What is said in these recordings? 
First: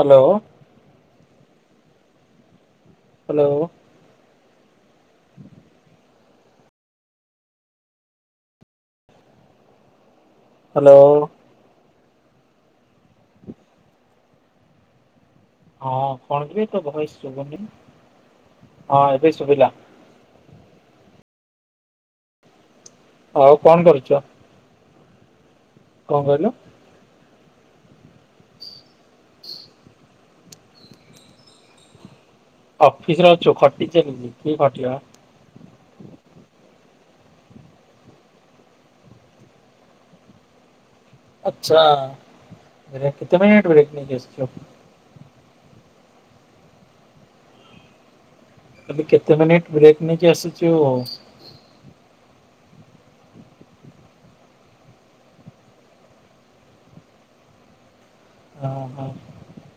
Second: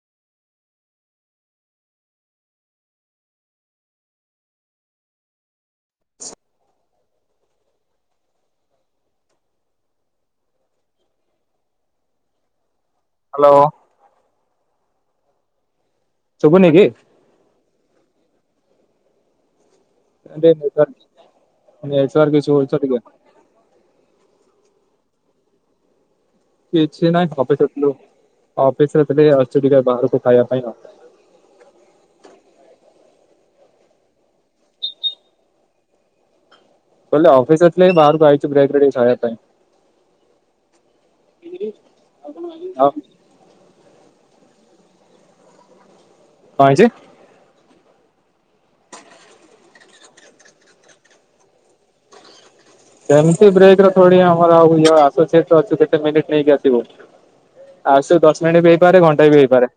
Hello. Hello. [inaudible] Hello. Hello. ହଁ କଣ କିରେ ଶୁଭୁନି ତୋ କି? ଭଏସ୍ ସୁବୁନି? ହଁ ଏବେ ସୁୁଭିଲା। [unintelligible] ଆଉ କଣ କରୁଛ? କଣ କହିଲୁ କିଛି ନାଇଁ ହବ ଥିଲୁ ଅଫିସରେ ଥିଲି ବାହାରକୁ ଖାଇବା ପାଇଁ ହଁ [inaudible] ଅଫିସରେ ଅଛୁ ଖଟି ଚାଲିଛି କି ଖଟି ବା। କଲେ ଅଫିସଥିଲେ ବାହାରକୁ ଆଇଛୁ ବ୍ରେକରେ ଖାଇବା ପାଇଁ ଆଚ୍ଛା ଆଉ ଏରା କେତେଟଙ୍କିକିଆ ଡ୍ରପ। [inaudible] କଣ ହେଇଛି। ତମେ କେତେ ମିନିଟ ବ୍ରେକ୍ ନେଇକି ଆସିଛୁ। [inaudible] ସେମତି ବ୍ରେକ୍ ଆମର ଆଉ ଆସୁଛି ତ କେତେ ମିନିଟ ନେଇକି ଆସିବୁ ଆସୁ। ଦଶ ମିନିଟ୍ ବି ହେଇପାରେ ଘଣ୍ଟେ ବି ହେଇପାରେ।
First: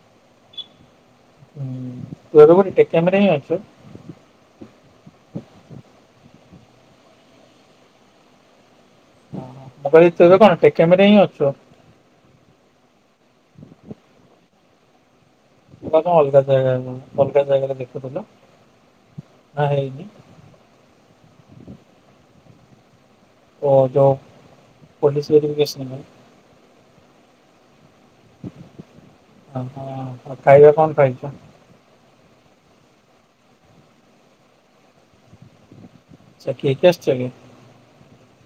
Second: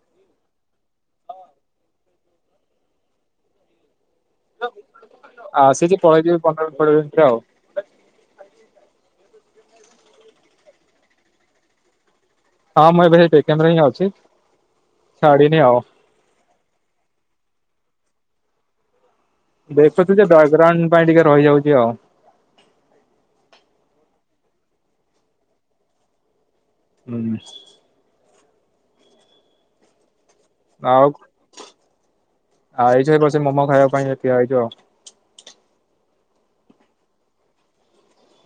ହୁଁ ଏବେ କୋଉଠି କ୍ୟାମେରା ହିଁ ଅଛୁ। [unintelligible] ମୁଁ କହିଲି ତୋର କଣ କ୍ୟାମେରା ରେ ଅଛୁ। ହଁ ମୁଁ ଏବେ କ୍ୟାମେରା ହିଁ ଅଛି। ଛାଡିନି ଆଉ। ତୁ ପା କଣ ଅଲଗା ଜାଗା ଅଲଗା ଜାଗାରେ ଦେଖ। କଣ କହିଲ। ଦେଖୁଛୁ ଯେ ବ୍ରାଗ୍ରାଉଣ୍ଡ ପାଇଁ ଟିକେ ରହିଯାଉଛି ଆଉ। ଓହୋ ପୋଲିସ୍ ଭେରିପିକେସନ୍। ହୁଁ। ଆହା। ଆଉ ଖାଇବା କଣ ଖାଇଛ। ଆଇଛୁ ଏ ବସି ମୋମୋ ଖାଇବା ପାଇଁ ଠିଆ ହେଇଛୁ ଆଉ। କିଏ କିଏ ଆସିଛ କି?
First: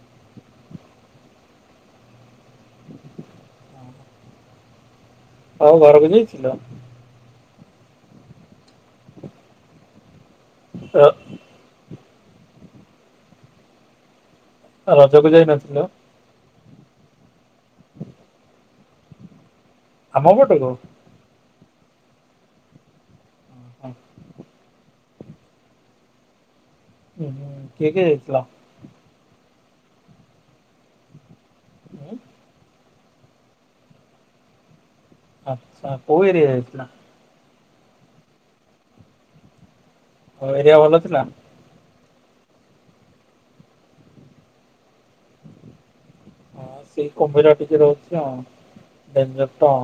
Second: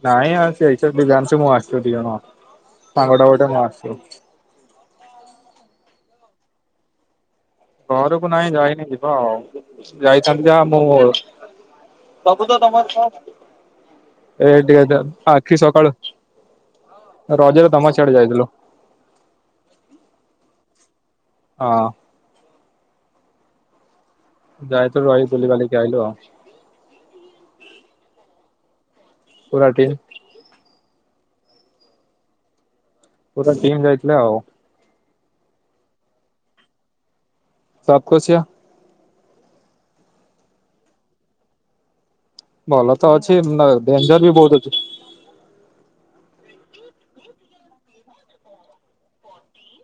ନାଇଁ ଆଉ ସେଇ ତ ଦିବ୍ୟାନଶୁ ମୁଁ ଆସିଛୁ ଦି ଜଣ ସାଙ୍ଗଟା ଗୋଟେ ମୁଁ ଆସିଛି। ଆଉ ଘରକୁ ଯିବ। ଘରକୁ ନାଇଁ ଯାଇନି ଯିବା ଆଉ। ଯାଇଥାନ୍ତି ଯାଇଥାନ୍ତି ର ମୁଁ। ସବୁ ତ ତମର ଏଟିକେ ରଜକୁ ଆଖି ଯାଇନଥିଲ ସକାଳୁ ରଜରେ ତମ ସିଆଡେ ଯାଇଥିଲୁ। [inaudible] ଆମ ପଟ କୁ। ହଁ। ଓହୋ। ଯାଇଥିଲୁ ରହିକି ବିଲିବାଲି କି ଆଇଲୁ ଆଉ। ହୁଁ ହୁଁ କିଏ କିଏ ଯାଇଥିଲ। ପୁରା ଟିମ୍। ଉଁ ପୁରା ଟିମ୍ ଯାଇଥିଲେ ଆଉ। ଆଛା କୋଉ ଏରିଆ ଯାଇଥିଲା। [inaudible] ହଁ ଏରିଆ ଭଲ ଥିଲା। ଭଲ ତ ଅଛି ଡେଞ୍ଜର ବି ବହୁତ ଅଛି। ହଁ ସେଇ କୁମ୍ଭୀର ଟିକେ ରହୁଛି ଡେଞ୍ଜର ତ।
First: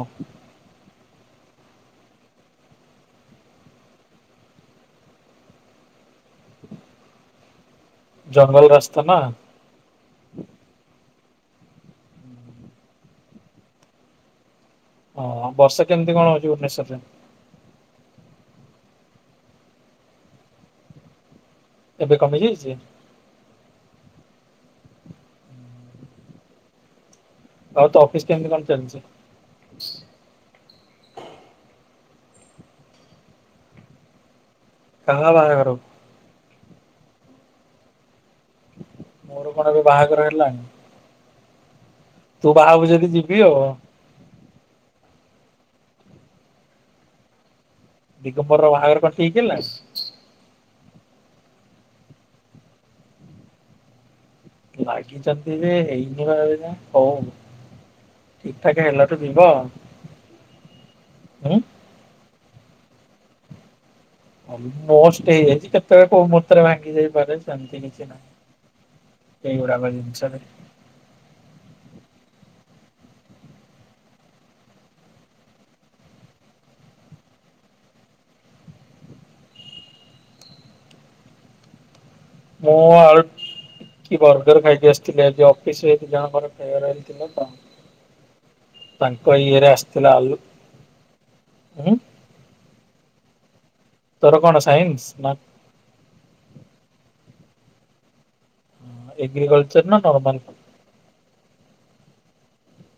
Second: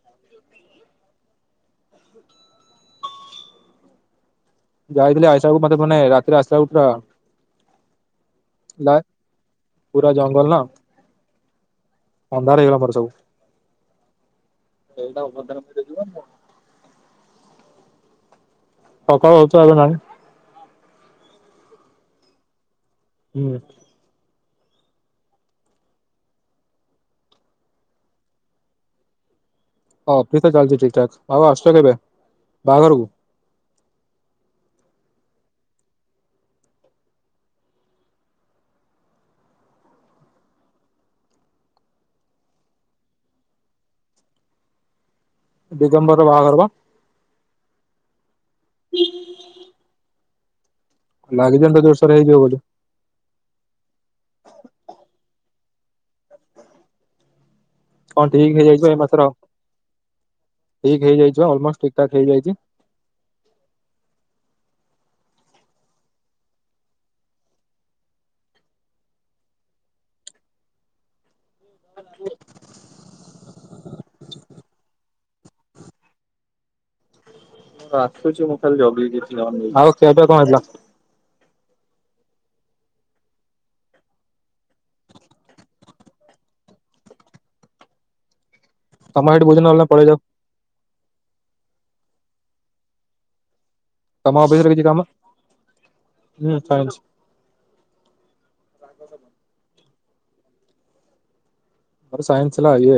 ଯାଇଥିଲି ଆସିଲାବେଳକୁ ମୋତେ ମାନେ ରାତିରେ ପୁରା। ଜଙ୍ଗଲ ଲା ରାସ୍ତା ନା। ପୁରା ଜଙ୍ଗଲ ନା ଅନ୍ଧାର ହେଇଗଲା ବାଟ ସବୁ। ଓଁ ବର୍ଷା କେମିତି କଣ ହଉଛି ଭୁବନେଶ୍ଵରରେ? ପକାଳ ହଛୁ ଆଜ ନା [unintelligible] ଏବେ କମି ଯାଇଛି? ହୁଁ। ଆଉ ତ ଅଫିସ କେମତି କଣ ଚାଲିଛି? ଅଫିସ ତ ଚାଲିଛି ଠିକ ଠାକ। ଆଉ ଆସୁଛ କେବେ ବାହାଘରକୁ। କହା ବହାଘରକୁ କରୁକୁ? ମୋର କଣ ଏବେ ବାହାଘର ହେଲାଣି। ତୁ ବାହାହବୁ ଯଦି ଯିବି ଆଉ। ଦିଗମ୍ବର ବାହାଘର ପା। ଦଗମ୍ବର ର ବାହାଘର କଣ ଠିକ୍ ହେଲା ଲାଗିଛି ତ ଜୋରସୋର ହେଇଯିବ ବୋଲି। ଲାଗିଛନ୍ତି ଯେ ହେଇଯିବ ହେଇନି ହଉ। ହଁ ଠିକ ଠାକ ହେଇଯାଇଛି। ଏ ହେଲାଠୁ ମାସର ଯିବ ଆଉ। ଠିକ ହେଇଯାଇ ଉଁ ଅଲମ ଠିକଠାକ୍ ହେଇଯାଇଛି। ଅଲମୋଷ୍ଟ ଏଇ କେତେବେଳେ କୋଉ ମୂହୁର୍ତ୍ତରେ ଭାଙ୍ଗି ଯାଇପାରେ। ସେମିତି କିଛି ନାହିଁ ଏଇଗୁଡାକ ଜିନିଷରେ। ଆ [unintelligible] ମୁଁ ଖାଲି ଯୋଗିଲ [unintelligible] ଥିଲ ଜ ହଉ କେଛ ତ ମୁଁ ଆଉ କି ବର୍ଗର ଖାଇକି ଆସିଥିଲି ଅଫିସରେ ଜଣ ମୋର ହେଇଥିଲା ତ। ତମ ତାଙ୍କ ସେଠି ଭୋଜି ଇଏରେ ନହେଲେ ପଳେଇ ଆସିଥିଲା ଯାଉ ଆଲୁ। ହୁଁ। ତମ ଅଫିସରେ କିଛି ସାଇନ୍ସ କାମ। ନା ଏଗ୍ରିକଲଚ [unintelligible] ସେଦିନ ନର୍ମାଲ। ମୋର ସାଇନ୍ସ ହେଲା ଇଏ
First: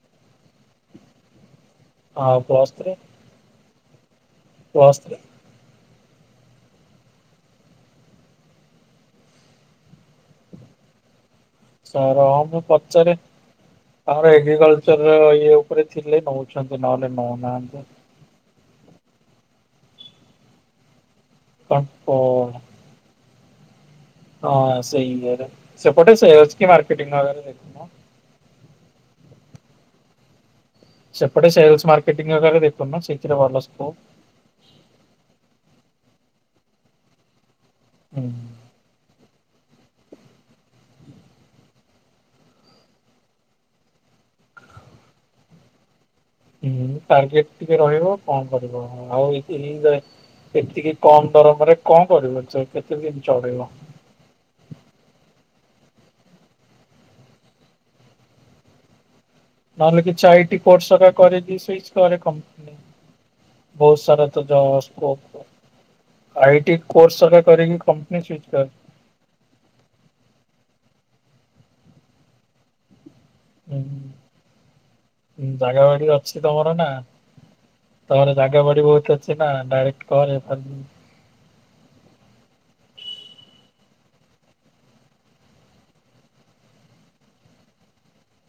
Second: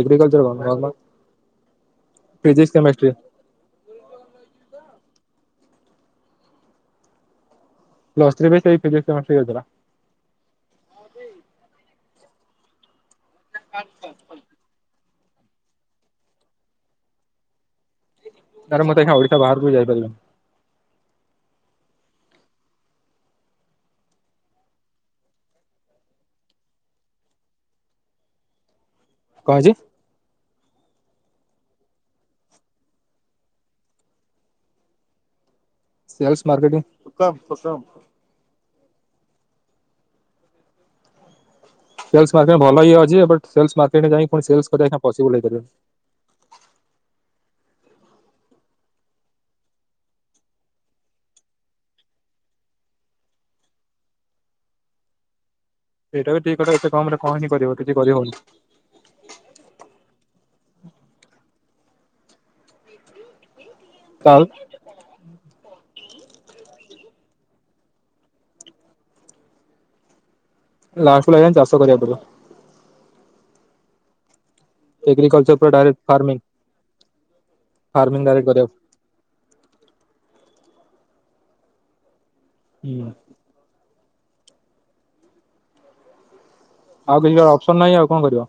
ଏଗ୍ରିକଲଚର ଗ ହଁ plus three. Plus three. Plus three ବି ସେଇ ଫିଜିକ୍ସ କେମିଷ୍ଟ୍ରୀ ଥିଲା। ସାର ରହ୍ ମମୁଁ ପଚାରେ। ଆମର ଏଗ୍ରିକଲଚର ଇଏ ଉପରେ ଥିଲେ ନଉଛନ୍ତି ନହେଲେ ନଉନାହାନ୍ତି। ନାରେ ମୁଁତେ ଏ ଓଡିଶା ବାହାରକୁ ଯାଇପାରିବିନି। ହଁ ହଁ ସେଇ ଇଏରେ ସେପଟେ ସେଇ ଅଛି ମାର୍କେଟିଙ୍ଗ ଦେଖୁନ। କଣ ହେଇଛି? ସେପଟେ ସେଲସ୍ ମାର୍କେଟିଙ୍ଗ ଇରେ ଦେଖୁନ ସେଇଥିରେ ଭଲ ସ୍କୋପ ସେଲସ ମାର୍କେଟିଂ [unintelligible] ପସାମ ହୁଁ ସେଲସ୍ ମାର୍କେଟିଙ୍ଗ ଭଲ ଇଏ ଅଛି ବଟ ସେଲସ୍ ମାର୍କେଟ ଯାଇକି ପୁଣି ସେଲ୍ସ କରିବା କାମ ପସିବଲ୍ ହେଇପାରିବନି। ହୁଁ ଟାର୍ଗେଟ ଟିକେ ରହିବ କଣ କରିବ ଆଉ ଏତିକି [unintelligible] ଏତିକି କମ ଦରମାରେ କଣ କରିବ ଚ କେତେ ଦିନ ଚଳେଇବ। ସେଇଟା ବି ଠିକ କଥା ଏତେ କମ ରେ କଣ ଯେ କରିବ କିଛି କରିହବନି। ନହଲେ କିଛି ଆଇଟି କୋର୍ସ ହେକା କରିକି ସୁଇଚ କରେ କମ୍ପାନୀ। ବହୁତ ସାରା ତ ତାହେଲେ ଯଉ ସ୍କୋପ [unintelligible] ଆଇଟି କୋର୍ସ ହେକା କରିକି କମ୍ପାନୀ ସୁଇଚି କର। ଲାଷ୍ଟ କୁ ଲାଗିଲାଣି ଚାଷ କରିବାକୁ ପଡିବ। ହୁଁ ଏଗ୍ରିକଲଚର ପୁରା ଜାଗା ଡାଇରେକ୍ଟ ବାଡି ଫାର୍ମିଂ ଅଛି ତମର ନା ଫାର୍ମିଂ ତମର ଡାଇରେକ୍ଟ ଜାଗା କରିବାକୁ। ବାଡି ବହୁତ ଅଛି ନା ଡାଇରେକ୍ଟ କହରେ ଫାର୍ମିଂ ହୁଁ ଆଉ କିଛି ଅପସନ ନାହିଁ ଆଉ କଣ କରିବ।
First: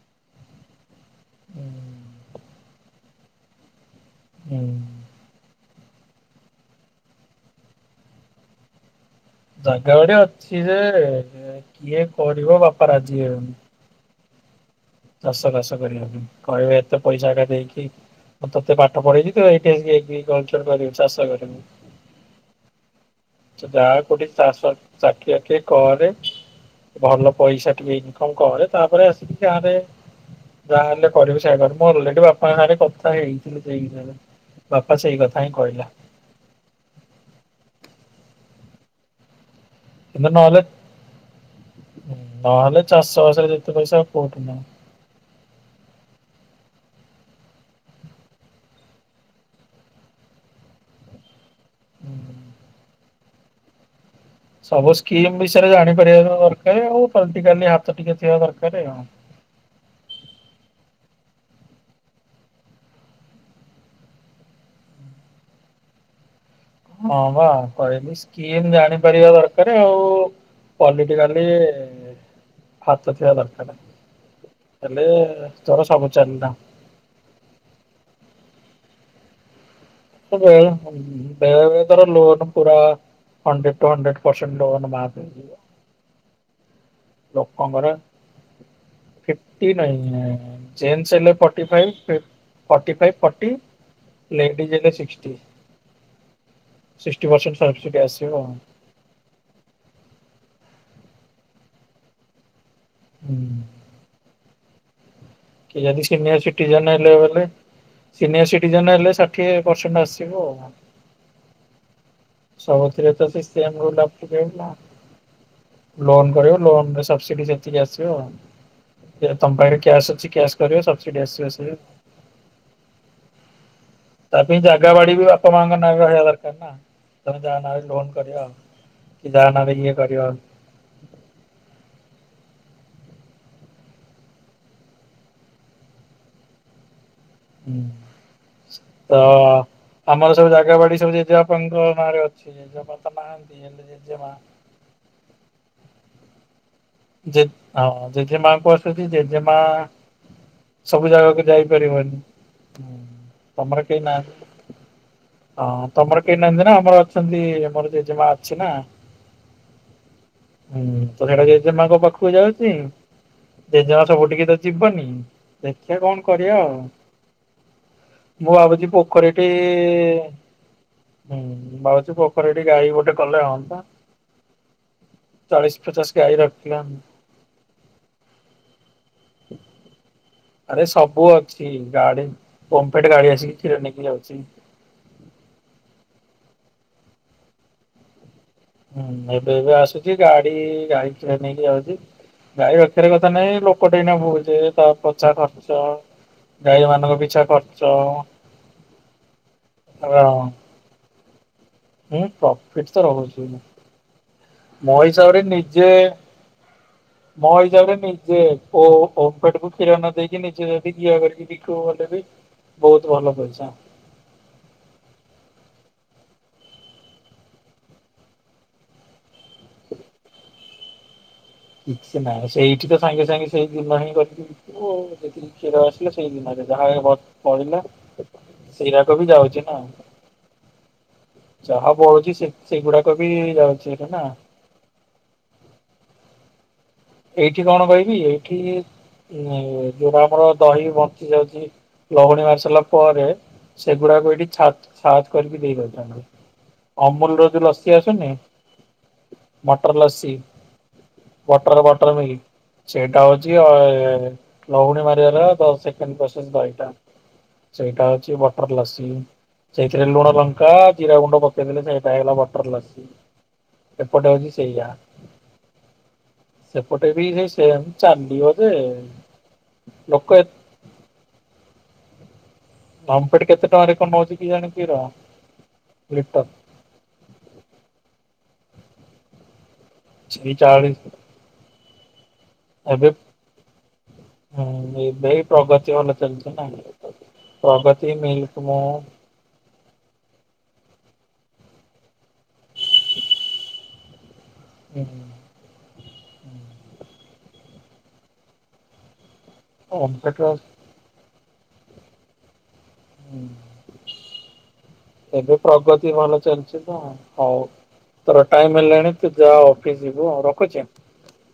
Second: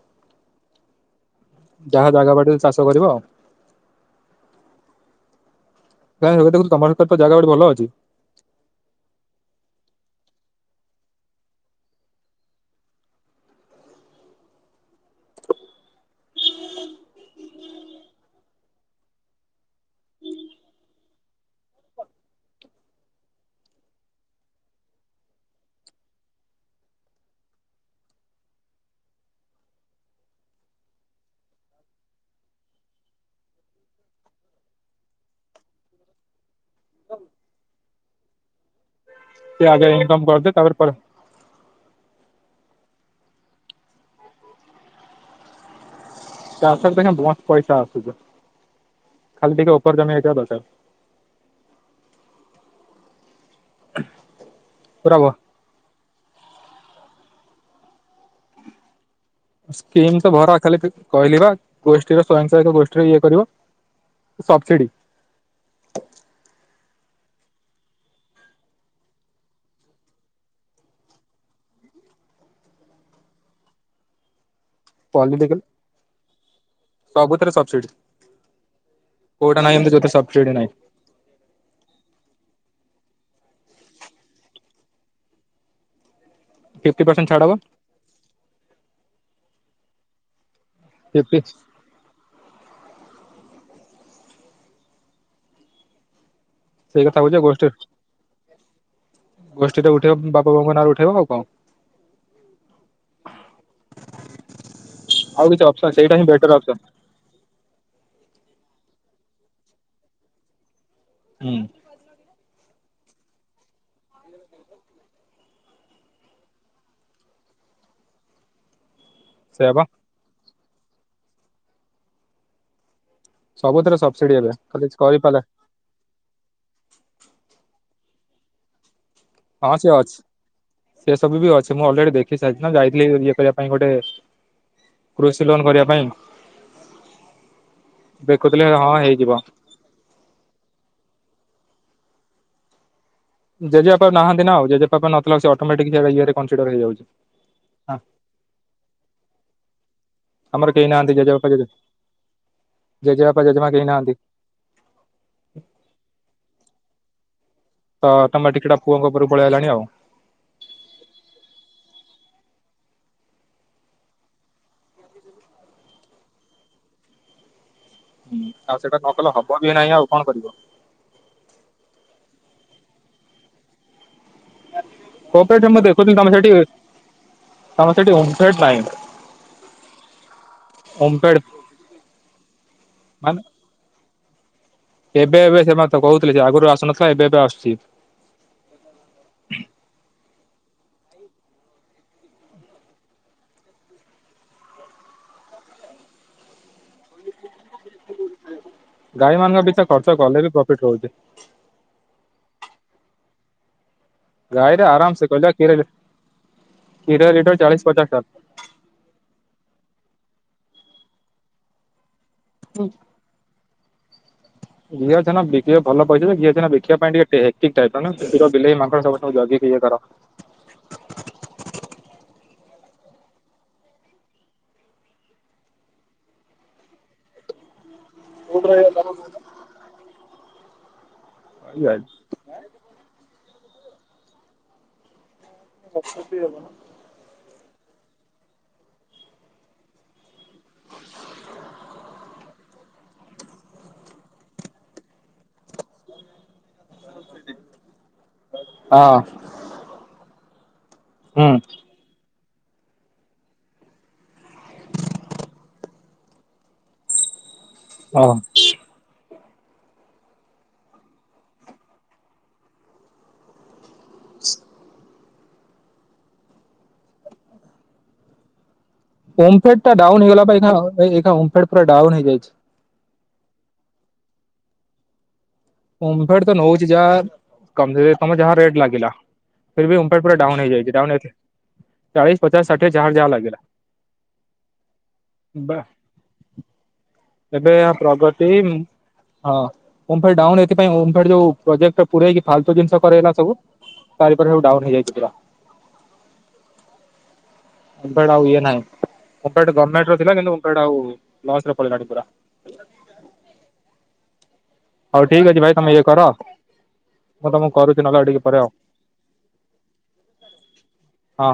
ଯାହା ଜାଗା ବାଡ଼ିରେ ଚା କରିବ ହୁଁ କାଇଁ [unintelligible] ତମର ତ ଜାଗାବଡି ଭଲ ଅଛି। ଜାଗା ବାଡ଼ି ଅଛି ଯେ କିଏ କରିବ ବାପା ରାଜି ହେବେନି ଚାଷ ବାସ କରିବାପାଇଁ କହିବେ ଏତେ ପଇସା ଏକା ଦେଇକି ମୁଁ ତତେ ପାଠ ପଢେଇଛି ତୁ ଏଇଠି ଏଇ [inaudible] ଏଗ୍ରିକଲ୍ଚର କରିବୁ ଚାଷ କରିବୁ। ଯାହା କୋଉଠି ଚାଷ ଚାକିରି ବାକିରି କରେ ଭଲ ପଇସା ଟିକେ ଇନକମ କରେ ତାପରେ ଆସିକି ଗାଁରେ ଯାହା ହେଲେ କରିବୁ ସେୟା କରେ ମୁଁ ଅଲରେଡି ବାପାଙ୍କ ସାଙ୍ଗରେ କଥା ହେଇଥିଲି ସେଇ ବିଷୟରେ ବାପା ସେଇ କଥା ହିଁ କହିଲା। ଇଆଡ଼େ କିନ୍ତୁ ନମ୍ବର ଦେ ନହେଲେ ତାପରେ ପରେ କ ନହେଲେ ଚାଷ ବାସରେ ଯେତେ ପଇସା ଆଉ କୋଉଠି ନାହିଁ। ଚାଷରେ ଦେଖ ବହତ ପଇସା ଆସୁଛ ଖାଲି ଟିକେ ଉପର ଜମି ହେଇଥିବା ଦରକାର। ନାହିଁ। [inaudible] ସବୁ ପୁରା ଭ ସ୍କିମ୍ ବିଷୟରେ ଜାଣି [unintelligible] ଦରକାର ଆଉ ପଲିଟିକାଲି ହାତ ଟିକେ ଥିବା ଦରକାର ଆଉ। ସ୍କିମ୍ ତ ଭରା ଖାଲି କହିଲ ବା ଗୋଷ୍ଟିର ସ୍ଵୟଂ ସହାୟକ ଗୋଷ୍ଠୀରେ ଇଏ କରିବ ସବସିଡି ହଁ ବା କହିଲି ସ୍କିମ୍ ଜାଣିପାରିବା ଦରକାର ଆଉ ପଲିଟିକାଲି ହାତ ଥିବା ଦରକାର। ହେଲେ ପଲିଟିକାଲ ତୋର ସବୁ ଚାଲିଲା। କଉଟା ନାହିଁ ବୋ [unintelligible] ତୋର ଲୋନ ପୁରା hundred to hundred percent loan ମାଫ ହେଇଯିବ। ଫିଫ୍ଟି ପରସେଣ୍ଟ ଛାଡ ହବ ଲୋକଙ୍କର ଫି [unintelligible] ଜେନ୍ ହେଲେ ଫିଫ୍ଟି ଫଟି ଫାଇପ୍ ଫି ଫଟି ଫାଇପ ଫ ନ ଜ [inaudible] ସିକ୍ସ୍ଟି। ସେଇ କଥା କହୁଛି ଗୋଷ୍ଠୀ ଆଉ। [unintelligible] ଗୋଷ୍ଠୀ ଟା ଉଠେଇ ବାପା ବଉଙ୍କ ନାଁ ପଠେଇବ ଆଉ କଣ। ହୁଁ। ଆଉ କିଛି କିଏ ଅପସନ୍ ଯଦି ସେଇଟା ହିଁ ସିନିଅର୍ ବେଟର ଅପସନ୍ ସିଟିଜେନ୍ ହେଲେ ବୋଲେ। ସିନିୟର ସିଟିଜେନ ହେଲେ ଷାଠିଏ ପରସେଣ୍ଟ ଆସିବ ଆଉ। ହୁଁ। ସବୁଥିରେ ତ ଲୋନ କରିବ ଲୋନ ସବସିଡି ସେତିକି ଆସିବ। ତମ ସେୟା ପାଖରେ ବା କିଏ କ୍ୟାସ୍ ଅଛି? କ୍ୟାସ କରିବ ସବସିଡି ଆସିବ ଆସ। ସବୁଥିରେ ସବସିଡି ତା ଏବେ ପାଇଁ ଖାଲି ଜାଗା ବାଡି ବି କରିପାରିଲେ ବାପା ମାଙ୍କ ନା ରହିବା ଦରକାର ନା ତମେ ଯା ନାଁ ରେ ଲୋନ୍ କରିବା ହଁ ସେ ଅଛି ସେ ସବୁ ବି ଅଛି ମୁଁ ଅଲରେଡି ଦେଖି ଯାଇଥିଲି ଇଏ କରିବା ପାଇଁ ଗୋଟେ କୃଷି ଲୋନ କରିବା ପାଇଁ ଦେଖୁଥିଲେ ହୁଁ ହଁ ତ ହେଇଯିବ ଆମର ସବୁ ଜାଗା ବାଡି ସବୁ [unintelligible] ଙ୍କ ନାଁରେ ଅଛି। ତ ନାହାନ୍ତି ଜେଜେ ହେଲେ ବାପା ଜେଜେମା ନାହାନ୍ତି ଆଉ ଜେଜେ ବାପା ନଥିଲେ ସେ ଅଟୋମେଟିକ ଇଏରେ। କନସିଡର ହେଇଯାଉଛି। ହଁ ଜେଜେ ମାଙ୍କୁ ଆସୁଛି ଜେଜେ ମା ଆମର କେହି ସବୁ ନାହାନ୍ତି ଜାଗାକୁ ଜେଜେବାପା ଜେଜେ ଯାଇପାରିବନି ତମର କେହି ନାହାନ୍ତି ହଁ ତମର କେହି ନାହାନ୍ତି ନା ଆମର ଅଛନ୍ତି। ର ତ ଜେଜେ ମା ଅଛି ଅଟୋମେଟିକ ନା ସେଟା ପୁଅଙ୍କ ଉପରକୁ ପଳେଇ ଆଇଲାଣି ଆଉ। ହୁଁ ତ ସେଟା ଯେ ପାଖକୁ ଯାଉଛି ଜେଜେମା ସବୁ ଟିକେ ତ ଯିବନି ଦେଖିବା କଣ କରିବା ଆଉ। ମୁଁ ଆଉ ଭାବୁଛି ସେଇଟା ନ କଲେ ପୋଖରୀଟି ହବ ବି ନାହିଁ ଆଉ କଣ କରିବ ହୁଁ ମୁଁ ଭାବୁଛି ପ ତାରେ ଟିକି ଗାଈ ଗୋଟେ କଲେ ହୁଅନ୍ତା। [unintelligible] ଦେଖୁଥିଲି ଆରେ ତମ। ନାହିଁ ସବୁ ଓମଫେଡ ଅଛି ଗାଡି ପମ୍ପେଟ ଗାଡି ମାନେ ଆସିକି କ୍ଷୀର ନେଇକି ଯାଉଛି। ସେ। ଏବେ ଏବେ ସେମାନେ ତ କହୁଥିଲେ ସେ ଆଗରୁ ଆସୁନଥିଲା ଏବେ ଏବେ ଆସୁଛି। ହୁଁ ଏବେ ଏବେ ଆସୁଛି ଗାଡି ଗା ନେଇକି ଯାଉଛି ଗାଈ ରଖିବାର କଥା ନାଇଁ ଲୋକଟେ ଏଇନା ଭହୁଛେ ତା ପିଛା ଖର୍ଚ ଗାଈ ମାନଙ୍କ ପିଛା ଖର୍ଚ ଗାଈ ମାନଙ୍କ ପଛରେ ଖର୍ଚ୍ଚ କଲେ ବି ପ୍ରଫିଟ୍ ରହୁଛି। ହୁଁ ପ୍ରଫିଟ ତ ରହୁଛି। ଗାଈରେ ମୋ ଆରାମ ସେ ହିସାବରେ କହିଲେ କ୍ଷୀର ନିଜେ କ୍ଷୀର ମୋ ଲିଟର ଚାଳିଶ ହିସାବରେ ପଚାଶ ଟଙ୍କା। ନିଜେ ଓମ୍ଫେଡ଼୍ କୁ କ୍ଷୀର ନ ଦେଇ କି ନିଜ ବିିିକି ଆଗର କିି। [unintelligible] ବହୁତ ଭଲ କରିଚ। ଘିଅ ଛନା ବିକିବା ଭଲ ପଇସା ଘିଅ ଛନା ବିକିବା ପାଇଁ ଟିକୀର ବିଲେଇ ମାଙ୍କ ସବୁୁ ଜଗିକି ଇଏ କର। କିଛି ନାଇଁ ସେଇଠି ତ ସାଙ୍ଗେ ସାଙ୍ଗେ ସେଇ ଦିନ ହିଁ କରିକିିବ ଯେତିକି କ୍ଷୀର ଆସିଲା ସେଇ ଦିନରେ ଯାହା ପଡିଲା ସିରାକୁ ବି ଯାଉଚି ନା। ହଁ ଯାହା ବଢୁଚି ସେଗୁଡାକ ବି ଯାଉ ସେଇଟା ନା। [inaudible] ଏଇଠି କଣ କହିବି ଏଇଠି ଯୋଉଟା ଆମର ଦହି ବଞ୍ଚି ଯାଉଚି, ଲହୁଣୀ ମାରି ସାରିଲା ପରେ ସେଗୁଡାକୁ ଏଠି ଛାଞ୍ଚ ଛା କରିକି ଦେଇଦେଉଚନ୍ତି ଅମୁଲ୍ ର ଯୋଉ ଲସି ଆସୁନି ମଟର ଲସି ହୁଁ। ବଟର ବଟର ସେଇଟା ହଉଚି ଆଉ। ଲହୁଣୀ ମାରିବାର ଦଶ ସେ କେମିତି ପ୍ରୋସେସ କ ଏଇଟା। ସେଇଟା ହଁ ହଉଚି ବଟର ଲସି। ସେଇଥିରେ ଲୁଣ, ଲଙ୍କା, ଜିରା ଗୁଣ୍ଡ ପକେଇଦେଲେ ସେଇଟା ହେଇଗଲା ବଟର ଲସି। ଏପଟେ ଅଛି ସେୟା। ସେପଟେ ବି ସେଇ ସେମ ଚାଲିବଯେ ଓମଫେଡ଼ ଟା ଡାଉନ ହେଇଗଲା ପା ଏଇଖିଣା ଅଁ ଏଇଖିଣା ଓମଫେଡ ପୁରା ଡ଼ ଡାଉନ ହେଇଯାଇଚି। ଓମଫେଡ କେତେ ଟଙ୍କାରେ କଣ ନଉଚି କେଜାଣି କ୍ଷୀର? ଲିଟର ଓମଫେଡ ତ ନଉଛି ଯାହା କମରେ ତମେ ଯାହା ରେଟ୍ ଲାଗିଲା। ଫିର୍ ବି ଓମଫେଡ୍ ପୁରା ସେଇ ଡାଉନ୍ ହେଇଯାଇଛି ଚାଳିଶ ଡାଉନ୍ ଚାଳିଶ ପଚାଶ ଷାଠିଏ ଏବେ, ଯାହାର ଯାହା ଲାଗିଲା। ଏବେ ଏଇ ପ୍ରଗତି ଭଲ ଚାଲିଚି ନା। ଏବେ ଏହା ପ୍ରଗତି ମିଲ୍କ ଉଁ ମୁଁ ହଁ ଅ ଓମଫେଡ ଡାଉନ ହେ ସେଇଥିପାଇଁ ଯୋଉ ପ୍ରୋେକ୍ଟ ପୁରାଇକି ଫାଲତୁ ଜିନିଷ କରେଇଲା ସବୁ। ତାରି ପାଖରେ ସବୁ ଡାଉନ ହୁଁ ହେଇଯାଇଚି ପୁରା। ଏବଡେ ଆଉ ଇଏ ନାହିଁ। ଓମଫେଡ ଗମେଣ୍ଟର ଥିଲା ଓମଫେଡ ର କିନ୍ତୁ ଓମଫେଡ ଆଉ ଲସ୍ ରେ ପଳେଇ ଲାଣି ପୁରା। ହୁଁ। ହଉ ଠିକ ଏବେ ଅଛି ଭାଇ ତମେ ଇଏ ପ୍ରଗତି କର ଭଲ ଚାଲିଚି ତ ମୁଁ ହଉ ତମକୁ କରୁଛି ନହେଲେ ଆଉ ଟିକେ ତୋର ପରେ ଆଉ ଟାଇମ ହେଲାଣି ତୁ ଯା ଅଫିସ ଯିବୁ ଆଉ ରଖୁଚି। ହଁ।